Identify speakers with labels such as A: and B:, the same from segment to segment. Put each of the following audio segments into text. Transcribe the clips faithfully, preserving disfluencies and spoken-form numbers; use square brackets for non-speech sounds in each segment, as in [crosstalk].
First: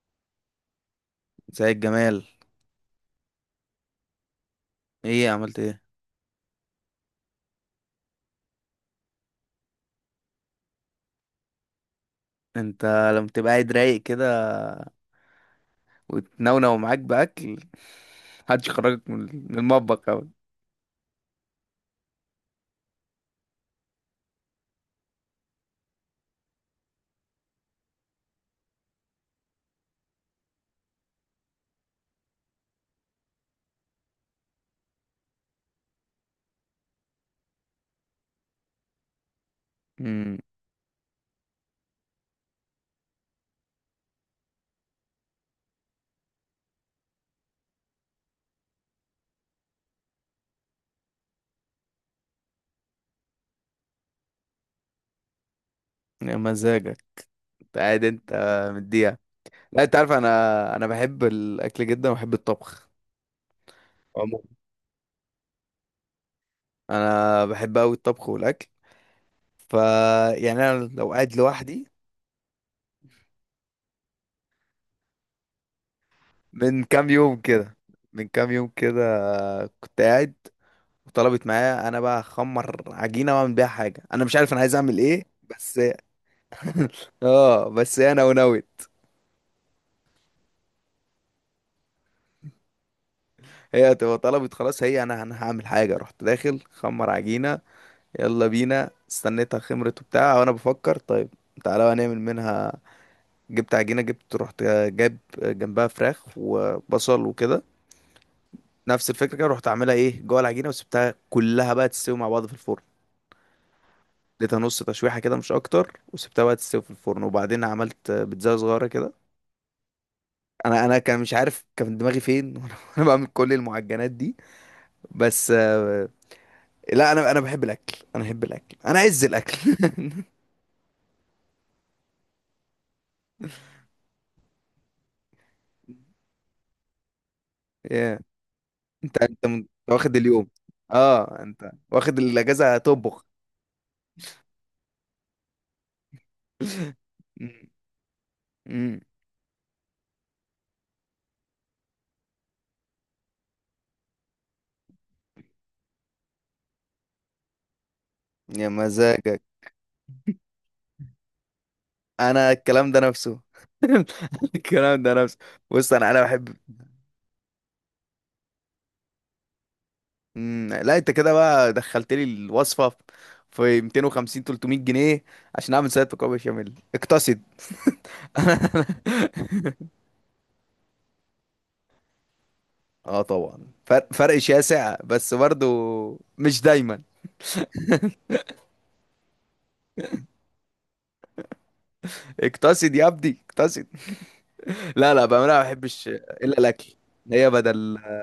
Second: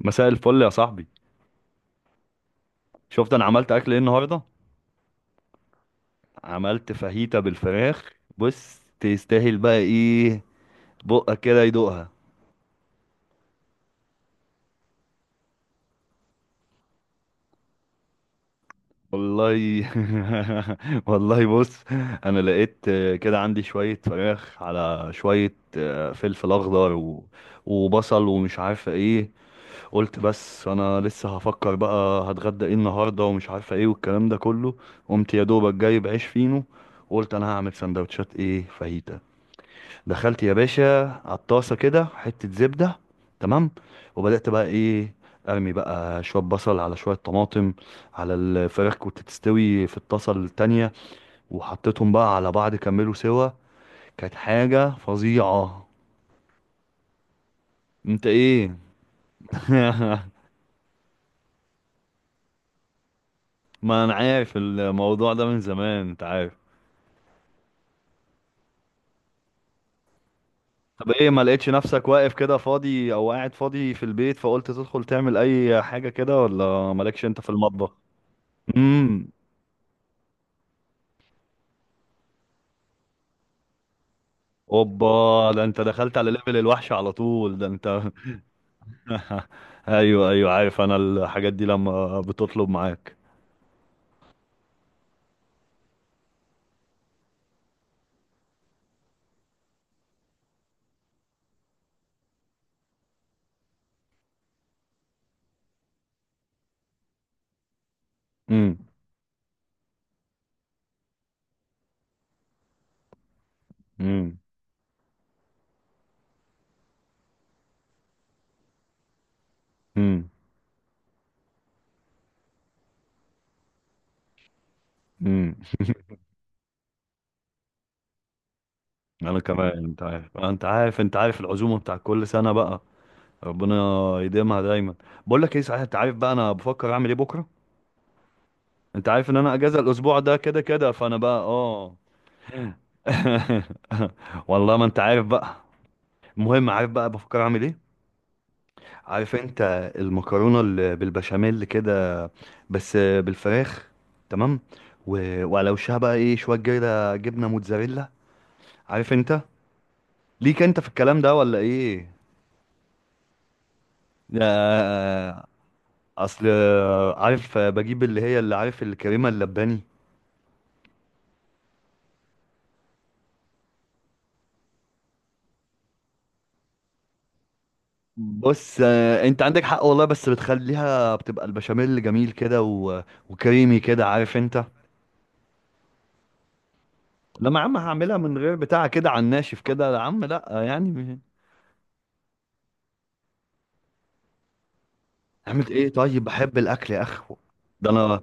A: مساء الفل يا صاحبي.
B: زي الجمال.
A: شفت انا عملت اكل ايه النهارده؟
B: ايه، عملت ايه؟
A: عملت فاهيتا بالفراخ. بص تستاهل بقى ايه. بقك كده يدوقها.
B: انت لما تبقى قاعد رايق كده وتنونو معاك باكل [laughs] محدش يخرجك من من
A: والله.
B: المطبخ اوي.
A: [laughs] والله بص، انا لقيت آه، كده عندي شويه فراخ على شويه آه، فلفل اخضر و... وبصل ومش عارفه ايه. قلت بس انا لسه هفكر بقى هتغدى ايه النهارده ومش عارفه ايه والكلام ده كله. قمت يا دوبك جايب عيش فينو وقلت انا هعمل سندوتشات ايه فاهيتا.
B: امم.
A: دخلت يا باشا على الطاسه كده حته زبده. تمام. وبدات بقى ايه، ارمي بقى شويه بصل على شويه طماطم على الفراخ كنت تستوي في الطاسه التانية، وحطيتهم بقى على بعض كملوا سوا. كانت حاجه فظيعه.
B: يا مزاجك. انت قاعد.
A: انت
B: انت
A: ايه؟
B: مديها. لا انت عارف،
A: [laughs]
B: انا انا بحب الاكل جدا وبحب الطبخ.
A: ما انا
B: عموما
A: عارف الموضوع ده من زمان انت عارف.
B: انا بحب اوي الطبخ والاكل. ف يعني انا
A: طب
B: لو
A: ايه،
B: قاعد
A: ما لقيتش
B: لوحدي.
A: نفسك واقف كده فاضي او قاعد فاضي في البيت فقلت تدخل تعمل اي حاجه كده،
B: من
A: ولا
B: كام
A: مالكش
B: يوم
A: انت في
B: كده
A: المطبخ؟
B: من كام يوم كده
A: امم.
B: كنت قاعد، وطلبت معايا انا بقى اخمر عجينه واعمل بيها حاجه، انا مش عارف انا عايز اعمل ايه.
A: اوبا، ده
B: بس
A: انت دخلت على ليفل الوحش على طول ده
B: اه، بس
A: انت.
B: هي نونوت.
A: [laughs] ايوه ايوه، عارف انا الحاجات دي لما بتطلب معاك.
B: هي تبقى طلبت خلاص، هي انا انا هعمل حاجه، رحت داخل خمر عجينه. يلا بينا، استنيتها خمرت وبتاع وانا بفكر، طيب تعالى بقى نعمل منها. جبت عجينه، جبت، رحت جاب جنبها فراخ وبصل وكده.
A: امم
B: نفس الفكره كده، رحت عاملها ايه جوه العجينه، وسبتها كلها بقى تستوي مع بعض في الفرن.
A: امم
B: اديتها نص تشويحه كده، مش اكتر، وسبتها بقى تستوي في الفرن، وبعدين عملت بيتزا صغيره كده.
A: امم
B: انا انا كان مش عارف، كان دماغي فين [laughs] وانا بعمل كل المعجنات دي. بس.
A: امم
B: لا، انا انا بحب الاكل، انا بحب الاكل، انا عز
A: انا
B: الاكل.
A: كمان، انت عارف انت عارف انت عارف العزومه بتاع كل سنه بقى. ربنا يديمها دايما. بقول لك ايه صحيح، انت عارف بقى انا بفكر اعمل ايه بكره؟
B: [laughs] يا.
A: انت
B: انت
A: عارف ان
B: انت من-
A: انا
B: أنت
A: اجازه
B: واخد
A: الاسبوع ده
B: اليوم؟
A: كده كده فانا بقى
B: اه انت
A: اه.
B: واخد الاجازه، هتطبخ.
A: [laughs] والله ما انت عارف بقى. المهم عارف
B: [laughs]
A: بقى بفكر
B: مم.
A: اعمل ايه؟
B: مم.
A: عارف انت المكرونه اللي بالبشاميل كده؟ بس بالفراخ. تمام. و... وعلى وشها بقى ايه شويه جبنه، جبنه موتزاريلا.
B: يا
A: عارف انت.
B: مزاجك.
A: ليك انت في الكلام ده ولا ايه؟
B: انا الكلام ده نفسه. [laughs] الكلام ده نفسه.
A: آه،
B: بص انا انا
A: اصل
B: بحب.
A: عارف بجيب اللي هي اللي عارف الكريمه اللباني.
B: مم. لا انت كده بقى دخلت لي الوصفه في مئتين ثلاثمية جنيه عشان اعمل سلطه مكرونه بشاميل؟ اقتصد.
A: بص
B: [laughs]
A: آه، انت عندك حق والله، بس بتخليها بتبقى البشاميل جميل كده و...
B: اه طبعا.
A: وكريمي كده
B: فرق
A: عارف
B: فرق
A: انت.
B: شاسع بس برضو، مش دايما.
A: لما يا عم هعملها من غير بتاع كده على الناشف كده يا عم لا يعني.
B: اقتصد يا ابني، اقتصد. لا لا بقى، انا ما
A: عملت ايه
B: بحبش
A: طيب
B: الا
A: بحب
B: الاكل.
A: الاكل يا اخو
B: هي
A: ده
B: بدل.
A: انا.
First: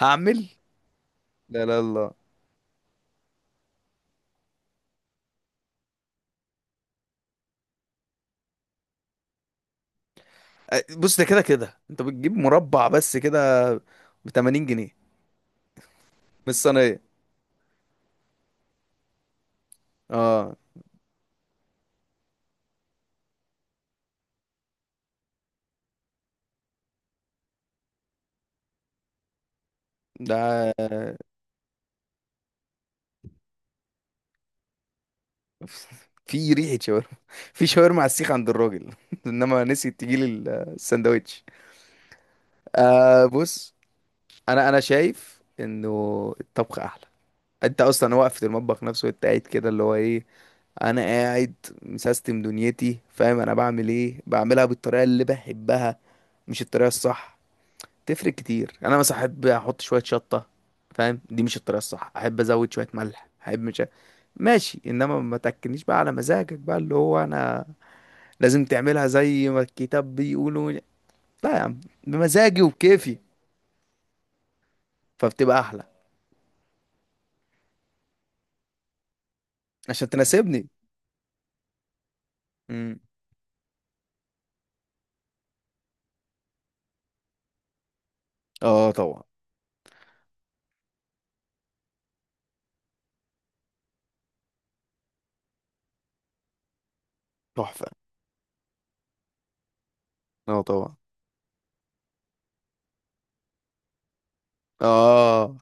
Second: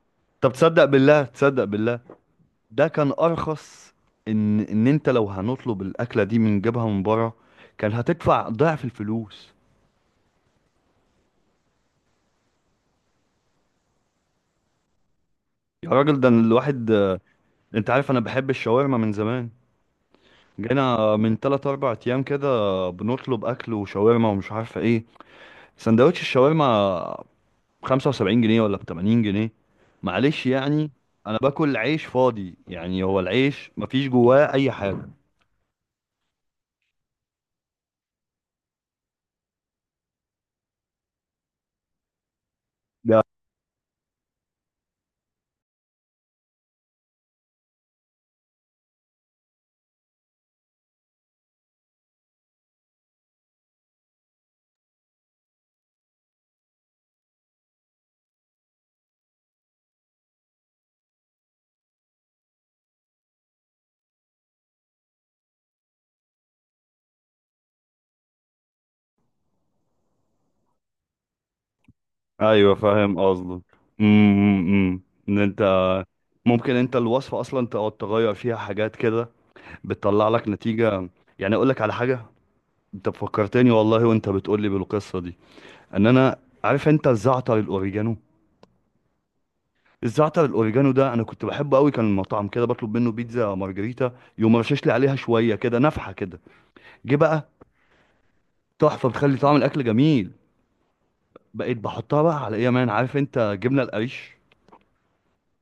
B: هعمل.
A: طب تصدق بالله، تصدق
B: لا لا
A: بالله،
B: لا.
A: ده كان ارخص. ان ان انت لو هنطلب الاكله دي من جبهه من بره، كان هتدفع ضعف الفلوس.
B: أ- بص، ده كده كده انت بتجيب مربع بس كده ب تمانين جنيه
A: يا راجل ده
B: من
A: الواحد،
B: الصينيه.
A: انت عارف انا بحب الشاورما من زمان.
B: اه
A: جينا من ثلاثة أربعة ايام كده، بنطلب اكل وشاورما ومش عارفه ايه. سندوتش الشاورما خمسة وسبعين جنيه، ولا ب تمانين جنيه. معلش
B: ده
A: يعني. انا باكل عيش فاضي يعني، هو العيش مفيش جواه اي حاجه.
B: في ريحه شاورما. [laughs] في شاورما على السيخ عند الراجل [laughs] انما نسي تجيلي الساندوتش. آه بص، انا انا شايف انه الطبخ احلى. انت اصلا واقف في المطبخ نفسه، انت قاعد كده اللي هو ايه. انا قاعد، مسيستم دنيتي، فاهم. انا بعمل ايه، بعملها بالطريقه اللي بحبها، مش الطريقة الصح. تفرق كتير. يعني انا مثلا احب احط شوية شطة، فاهم. دي مش الطريقة الصح. احب ازود شوية ملح، احب، مش ماشي. انما ما تاكلنيش بقى على مزاجك بقى، اللي هو انا لازم تعملها زي ما الكتاب بيقولوا. لا يا عم، بمزاجي
A: ايوه
B: وبكيفي،
A: فاهم قصدك. امم. إمم، إمم. ان
B: فبتبقى احلى.
A: انت ممكن انت الوصفه اصلا تقعد تغير فيها حاجات كده
B: عشان
A: بتطلع لك
B: تناسبني.
A: نتيجه. يعني اقول لك على حاجه.
B: امم.
A: انت فكرتني والله، وانت بتقول لي بالقصه دي، ان انا عارف انت الزعتر الاوريجانو.
B: اه طبعا.
A: الزعتر الاوريجانو ده انا كنت بحبه قوي، كان المطعم كده بطلب منه بيتزا مارجريتا يقوم رشش لي عليها شويه كده نفحه كده. جه بقى
B: تحفة.
A: تحفه، بتخلي طعم الاكل جميل.
B: اه طبعا.
A: بقيت بحطها بقى على ايه يا مان، عارف انت جبنه القريش،
B: اه،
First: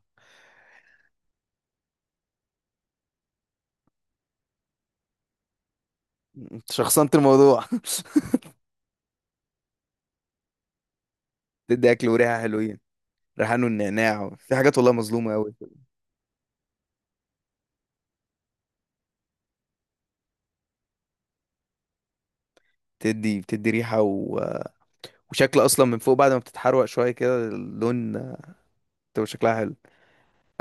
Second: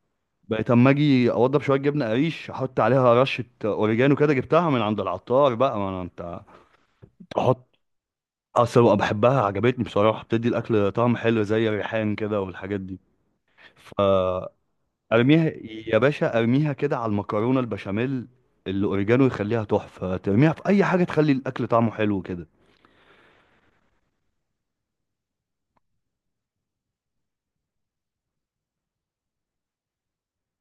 A: بقيت اما اجي اوضب شويه جبنه قريش احط عليها رشه اوريجانو كده جبتها من عند العطار بقى، ما انا انت.
B: انت شخصنت الموضوع.
A: احط. اصل بقى بحبها، عجبتني بصراحه، بتدي الاكل طعم حلو
B: [laughs]
A: زي
B: تدي اكل
A: الريحان
B: وريحة
A: كده
B: حلوين.
A: والحاجات دي.
B: ريحان والنعناع،
A: فارميها
B: في حاجات والله مظلومة قوي.
A: يا باشا، ارميها كده على المكرونه البشاميل. الاوريجانو يخليها تحفه، ترميها في اي حاجه تخلي الاكل طعمه حلو كده.
B: بتدي بتدي ريحة و... وشكل، اصلا من فوق بعد ما بتتحروق شويه كده، اللون آه، بتبقى شكلها حلو.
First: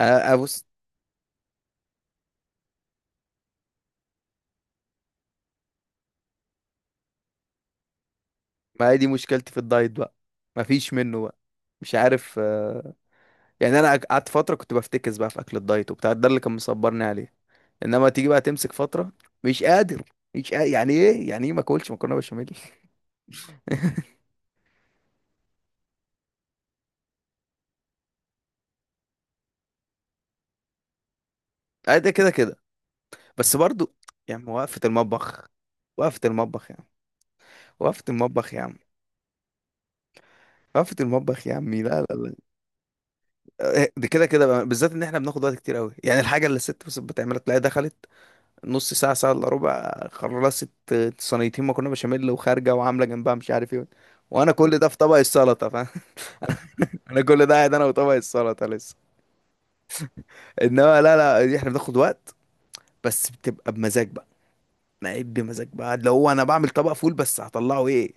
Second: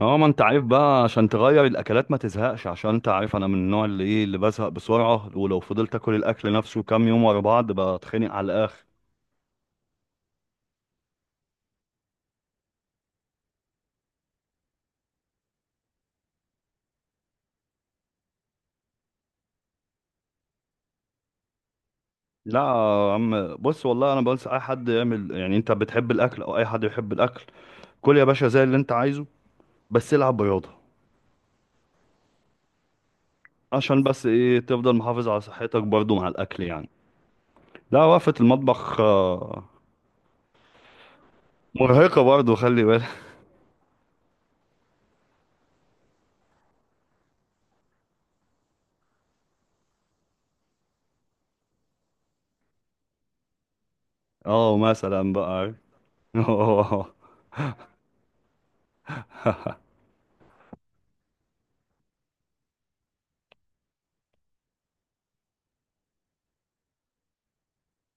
A: اه ما
B: انا
A: انت عارف
B: ابص.
A: بقى عشان تغير الاكلات ما تزهقش، عشان انت عارف انا من النوع اللي ايه اللي بزهق بسرعه، ولو فضلت اكل الاكل نفسه كام يوم ورا بعض بتخنق على الاخر.
B: ما هي دي مشكلتي في الدايت بقى، مفيش منه بقى، مش عارف. آه، يعني انا قعدت فتره كنت بفتكس بقى في اكل الدايت وبتاع، ده اللي كان مصبرني عليه. انما تيجي بقى تمسك فتره، مش قادر. مش قادر. يعني ايه، يعني ايه ما اكلش مكرونه بشاميل؟
A: لا يا عم، بص
B: [laughs]
A: والله انا بنصح اي حد يعمل، يعني انت بتحب الاكل او اي حد يحب الاكل، كل يا باشا زي اللي انت عايزه، بس العب رياضه،
B: آه، ده كده كده بس برضو.
A: عشان بس
B: يعني
A: ايه
B: وقفه
A: تفضل محافظ على
B: المطبخ،
A: صحتك برضو
B: وقفه
A: مع الاكل
B: المطبخ يا عم،
A: يعني.
B: وقفه
A: لا، وقفه
B: المطبخ يا عم،
A: المطبخ آه،
B: وقفه المطبخ يا عمي، لا لا
A: مرهقه
B: لا.
A: برضو خلي بالك.
B: آه، دي كده كده بقى، بالذات ان احنا بناخد وقت كتير قوي. يعني الحاجه اللي الست بس بتعملها، تلاقيها دخلت نص ساعه، ساعه الا ربع، خلصت صينيتين مكرونه بشاميل، وخارجه وعامله جنبها مش عارف ايه.
A: [laughs]
B: وانا
A: اه،
B: كل ده في طبق
A: مثلا بقى
B: السلطه،
A: عارف.
B: فاهم.
A: [laughs]
B: [laughs]
A: اه
B: انا كل ده قاعد انا وطبق السلطه لسه. انما لا لا، دي احنا بناخد وقت، بس بتبقى بمزاج بقى. انا قاعد بمزاج بقى، اللي هو انا بعمل طبق فول بس هطلعه ايه.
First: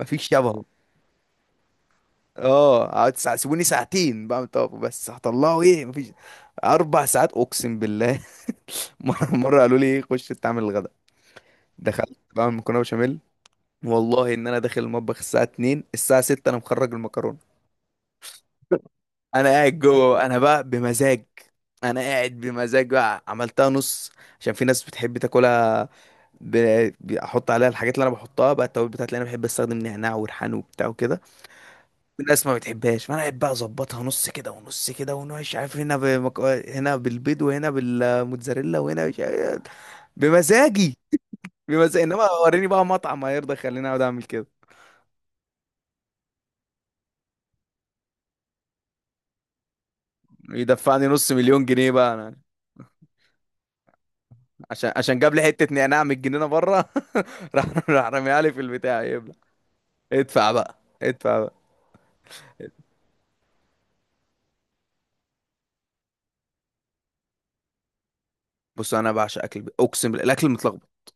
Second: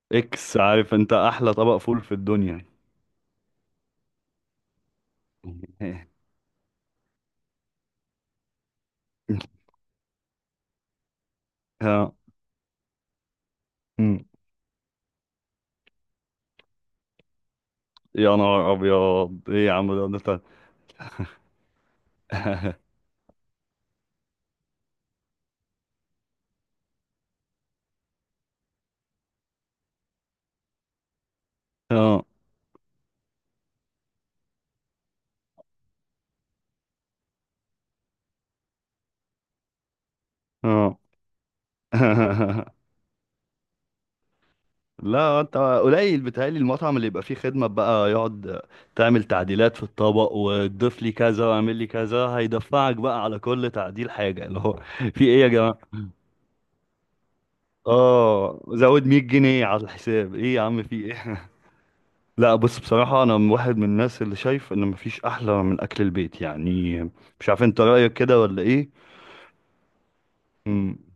B: مفيش
A: اكس،
B: شبهه.
A: عارف انت احلى طبق فول في الدنيا.
B: اه، اقعد ساع- سيبوني ساعتين بعمل طبق، بس هطلعه ايه، مفيش.
A: [laughs]
B: اربع ساعات اقسم بالله. [laughs] مرة [laughs] مرة قالوا لي خش تعمل الغداء،
A: آه،
B: دخلت بعمل مكرونة بشاميل.
A: مم.
B: والله ان انا داخل المطبخ الساعة اتنين، الساعة ستة انا مخرج المكرونة.
A: يا نهار ابيض
B: انا
A: ايه يا
B: قاعد
A: عم ده ده-
B: جوه انا
A: ده-
B: بقى بمزاج. انا قاعد بمزاج بقى، عملتها نص عشان في ناس بتحب تاكلها. ب- بحط عليها الحاجات اللي انا بحطها بقى، التوابل بتاعتي اللي انا بحب استخدم، نعناع وريحان وبتاع وكده.
A: [laughs]
B: في
A: اه
B: ناس ما بتحبهاش، فانا قاعد بقى اظبطها نص كده ونص كده، ونوش عارف، هنا بمك... هنا بالبيض، وهنا بالموتزاريلا، وهنا مش عارف- إيه. بمزاجي.
A: اه.
B: بس انما وريني
A: [laughs]
B: بقى مطعم هيرضى يخليني اقعد اعمل كده.
A: لا انت قليل، بيتهيألي المطعم اللي يبقى فيه خدمة بقى يقعد تعمل تعديلات في الطبق وتضيف
B: يدفعني
A: لي
B: نص
A: كذا
B: مليون
A: واعمل لي
B: جنيه بقى
A: كذا،
B: انا،
A: هيدفعك بقى على كل تعديل حاجة اللي هو.
B: عشان عشان
A: في
B: جاب لي
A: ايه يا
B: حته
A: جماعة؟
B: نعناع من الجنينه بره. [laughs] راح راح رميها لي
A: اه
B: في البتاع
A: زود 100
B: يبلع.
A: جنيه على الحساب،
B: ادفع
A: ايه يا
B: بقى،
A: عم في
B: ادفع
A: ايه.
B: بقى.
A: [laughs] لا بص بصراحة، انا من واحد من الناس اللي شايف ان مفيش احلى من اكل البيت يعني. مش عارف انت رأيك كده ولا ايه؟
B: بص، انا بعشق اكل البيت. اقسم بالله الاكل
A: امم
B: متلخبط.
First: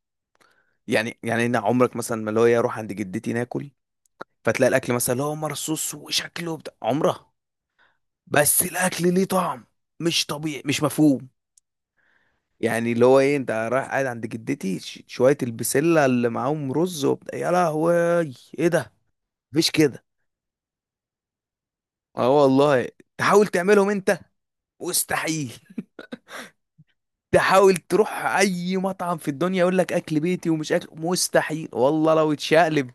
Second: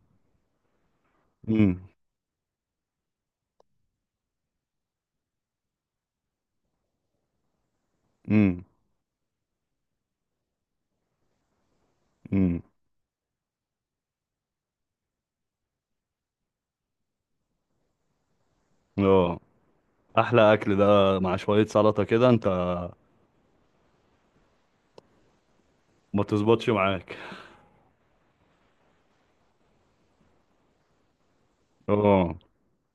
B: يعني يعني انا
A: امم
B: عمرك مثلا ما، اللي هو إيه، اروح عند جدتي ناكل، فتلاقي الاكل مثلا اللي هو مرصوص وشكله بتاع عمره، بس
A: امم
B: الاكل ليه طعم، مش طبيعي، مش مفهوم.
A: امم
B: يعني اللي هو ايه، انت رايح قاعد عند جدتي، ش- شوية البسلة اللي معاهم رز وبتاع، يا لهوي ايه ده.
A: اه
B: مفيش كده.
A: احلى اكل ده مع شوية سلطة
B: اه
A: كده انت.
B: والله. تحاول تعملهم انت، مستحيل. [laughs]
A: ما تظبطش معاك.
B: تحاول تروح اي مطعم في الدنيا يقول لك اكل بيتي، ومش اكل، مستحيل والله لو
A: اه،
B: اتشقلب.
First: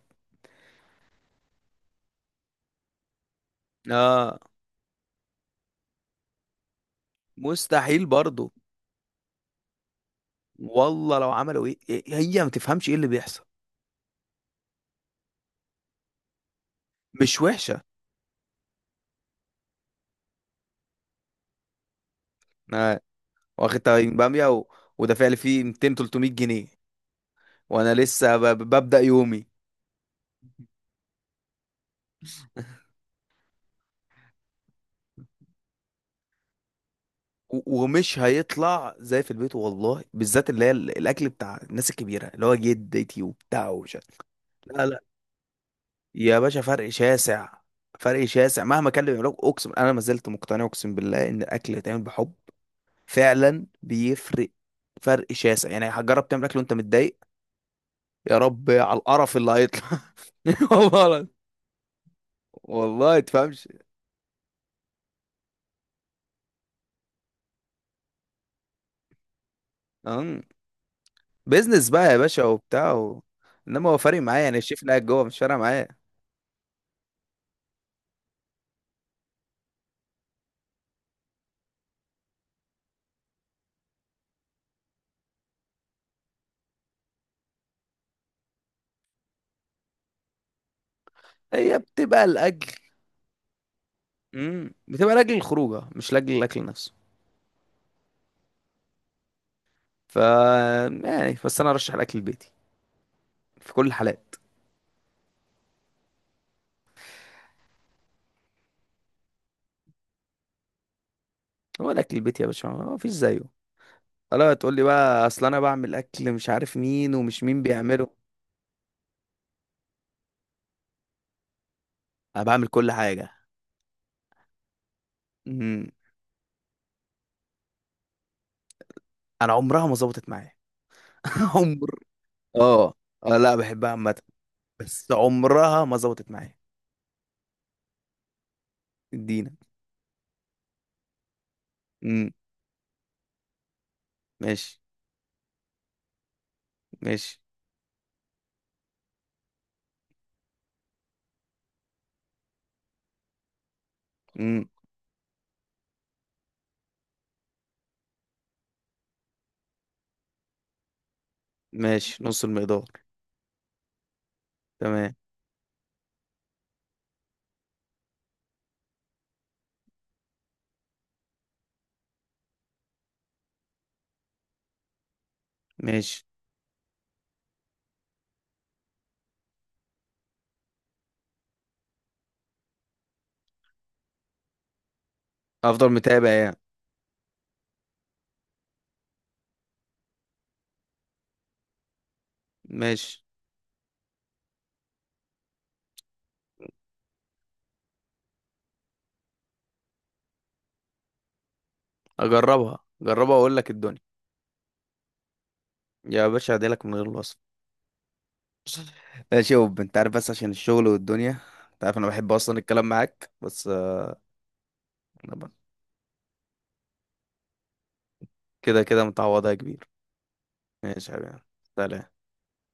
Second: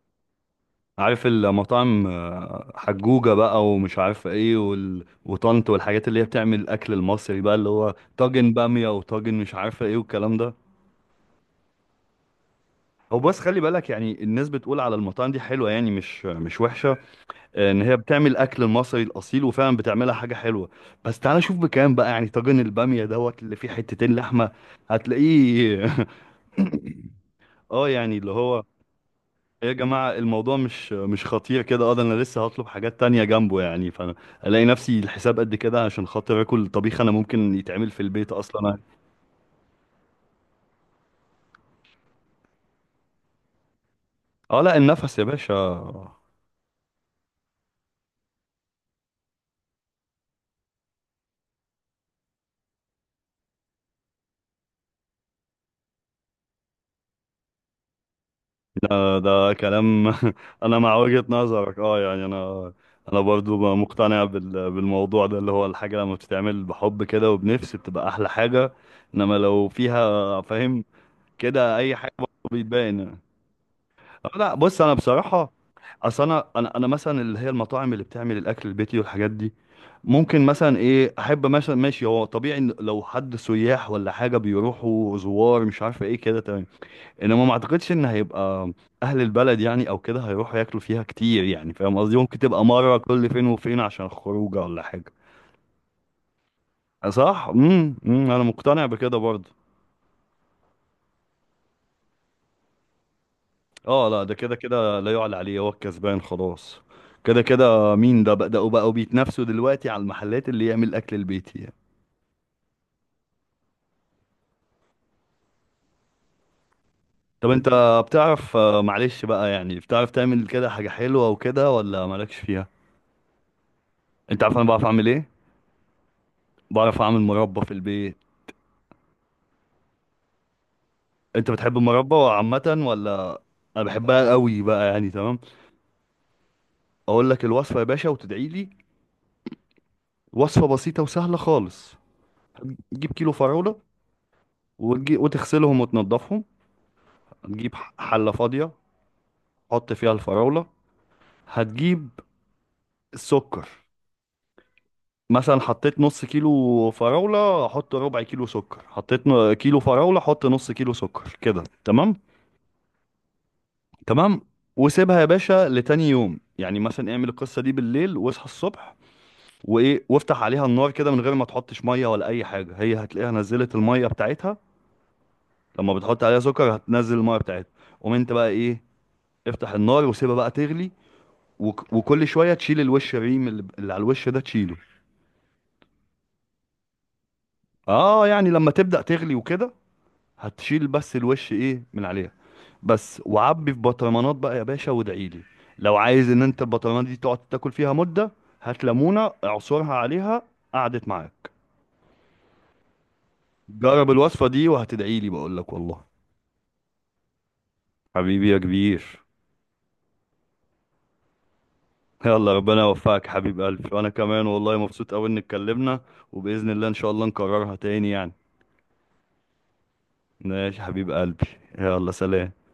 A: عارف المطاعم آه، حجوجة بقى ومش عارف
B: اه
A: ايه، وال... وطنط والحاجات اللي هي بتعمل الاكل المصري بقى، اللي هو
B: مستحيل برضه.
A: طاجن بامية وطاجن مش عارفة ايه والكلام ده.
B: والله لو عملوا ايه، إيه- هي ما تفهمش ايه اللي
A: هو بس
B: بيحصل.
A: خلي بالك يعني، الناس بتقول على المطاعم دي حلوة يعني مش مش وحشة.
B: مش
A: آه،
B: وحشة.
A: ان هي بتعمل الاكل المصري الاصيل، وفعلا بتعملها حاجة حلوة. بس تعالى شوف بكام بقى، يعني طاجن
B: آه.
A: البامية دوت اللي فيه
B: واخد
A: حتتين
B: طبعين بامية
A: لحمة،
B: و... وده فعلا فيه
A: هتلاقيه.
B: ميتين 300
A: [laughs]
B: جنيه
A: اه
B: وانا
A: يعني اللي
B: لسه ب... ب-
A: هو،
B: ببدأ يومي.
A: إيه يا جماعة، الموضوع مش مش خطير كده. اه ده انا لسه هطلب حاجات تانية جنبه يعني، فانا الاقي نفسي الحساب قد كده، عشان خاطر اكل طبيخ انا ممكن
B: و-
A: يتعمل في
B: ومش
A: البيت اصلا.
B: هيطلع زي في البيت، والله بالذات اللي هي ال- الاكل بتاع الناس الكبيره اللي هو جدتي وبتاع وش.
A: اه لا
B: لا لا
A: النفس يا باشا.
B: يا باشا، فرق شاسع. فرق شاسع مهما كان اللي بيعملوه، اقسم انا ما زلت مقتنع، اقسم بالله ان الاكل اللي يتعمل بحب فعلا بيفرق. فرق شاسع. يعني هتجرب تعمل اكل وانت متضايق، يا رب على
A: ده,
B: القرف اللي
A: ده كلام.
B: هيطلع.
A: [laughs]
B: [laughs]
A: انا مع وجهة
B: والله.
A: نظرك اه يعني انا.
B: والله
A: انا برضو
B: تفهمش.
A: بقى مقتنع بال- بالموضوع ده، اللي هو الحاجة لما بتتعمل بحب كده وبنفس بتبقى احلى حاجة. انما لو فيها فاهم كده،
B: بيزنس
A: اي
B: بقى
A: حاجة
B: يا
A: برضو
B: باشا وبتاع
A: بيتبان.
B: و... انما هو فارق
A: آه،
B: معايا.
A: لا
B: يعني
A: بص
B: الشيف اللي
A: انا
B: قاعد جوه، مش
A: بصراحه،
B: فارق معايا.
A: اصل انا انا انا مثلا اللي هي المطاعم اللي بتعمل الاكل البيتي والحاجات دي، ممكن مثلا ايه احب، مثلا ماشي، هو طبيعي إن لو حد سياح ولا حاجه بيروحوا زوار مش عارفه ايه كده تمام، انما ما اعتقدش ان هيبقى اهل البلد يعني او كده هيروحوا ياكلوا فيها كتير، يعني
B: هي
A: فاهم قصدي،
B: بتبقى
A: ممكن تبقى
B: الاكل.
A: مره كل فين وفين عشان خروجه
B: امم
A: ولا حاجه.
B: بتبقى لاجل الخروجه، مش لاجل الاكل نفسه.
A: صح. امم. أمم، انا مقتنع بكده برضه.
B: ف يعني بس انا ارشح الاكل البيتي في كل
A: اه لا
B: الحالات.
A: ده كده كده لا يعلى عليه، هو الكسبان خلاص. كده كده مين، ده بدأوا بقوا بيتنافسوا دلوقتي على المحلات اللي يعمل الأكل البيتي يعني.
B: هو الاكل البيتي يا باشا، ما فيش زيه. الا تقول لي بقى، اصل انا بعمل اكل مش عارف مين ومش
A: طب
B: مين
A: انت
B: بيعمله.
A: بتعرف آه، معلش بقى يعني، بتعرف تعمل كده حاجة حلوة وكده، ولا مالكش
B: انا بعمل
A: فيها؟
B: كل حاجه.
A: انت عارف انا بعرف اعمل ايه؟
B: امم.
A: بعرف اعمل مربى في البيت.
B: انا عمرها ما ظبطت معايا.
A: انت
B: [laughs]
A: بتحب
B: عمر.
A: المربى عامة
B: اه. اه
A: ولا؟
B: لا،
A: انا
B: بحبها عامه،
A: بحبها قوي بقى يعني
B: بس
A: تمام.
B: عمرها ما ظبطت معايا.
A: اقول لك الوصفة يا باشا وتدعي لي.
B: ادينا.
A: وصفة بسيطة وسهلة خالص.
B: امم.
A: تجيب كيلو فراولة،
B: ماشي.
A: وتجي- وتغسلهم وتنضفهم.
B: ماشي.
A: تجيب حلة فاضية، حط فيها الفراولة، هتجيب السكر.
B: امم.
A: مثلا حطيت نص كيلو فراولة حط ربع كيلو سكر، حطيت ن- كيلو فراولة حط نص كيلو سكر كده تمام.
B: ماشي، نص المقدار.
A: تمام.
B: تمام.
A: وسيبها يا باشا لتاني يوم، يعني مثلا اعمل القصة دي بالليل واصحى الصبح، وايه، وافتح عليها النار كده من غير ما تحطش مية ولا اي حاجة، هي هتلاقيها نزلت المية بتاعتها، لما
B: ماشي.
A: بتحط عليها سكر هتنزل المية بتاعتها. قوم انت بقى ايه، افتح النار وسيبها بقى تغلي، وك- وكل شوية تشيل الوش، الريم اللي اللي على الوش ده تشيله.
B: افضل متابع يعني.
A: اه يعني لما تبدأ تغلي وكده، هتشيل بس الوش ايه من عليها. بس
B: ماشي.
A: وعبي في بطرمانات بقى يا باشا وادعيلي. لو عايز ان انت البطرمانات دي تقعد تاكل فيها مدة هات ليمونة اعصرها عليها، قعدت معاك.
B: اجربها، جربها واقول لك الدنيا.
A: جرب الوصفة دي وهتدعيلي بقولك والله.
B: يا باشا هديلك من غير الوصف.
A: حبيبي يا كبير.
B: ماشي يا وب، انت عارف بس عشان الشغل والدنيا. انت عارف انا بحب
A: يلا
B: اصلا
A: ربنا
B: الكلام
A: يوفقك
B: معاك،
A: حبيب
B: بس
A: قلبي،
B: آه،
A: وانا كمان والله مبسوط قوي ان اتكلمنا، وبإذن الله ان شاء الله نكررها تاني يعني.
B: كده كده متعوضها يا كبير.
A: ماشي حبيب
B: ماشي يا حبيبي.
A: قلبي. يلا
B: سلام.
A: سلام.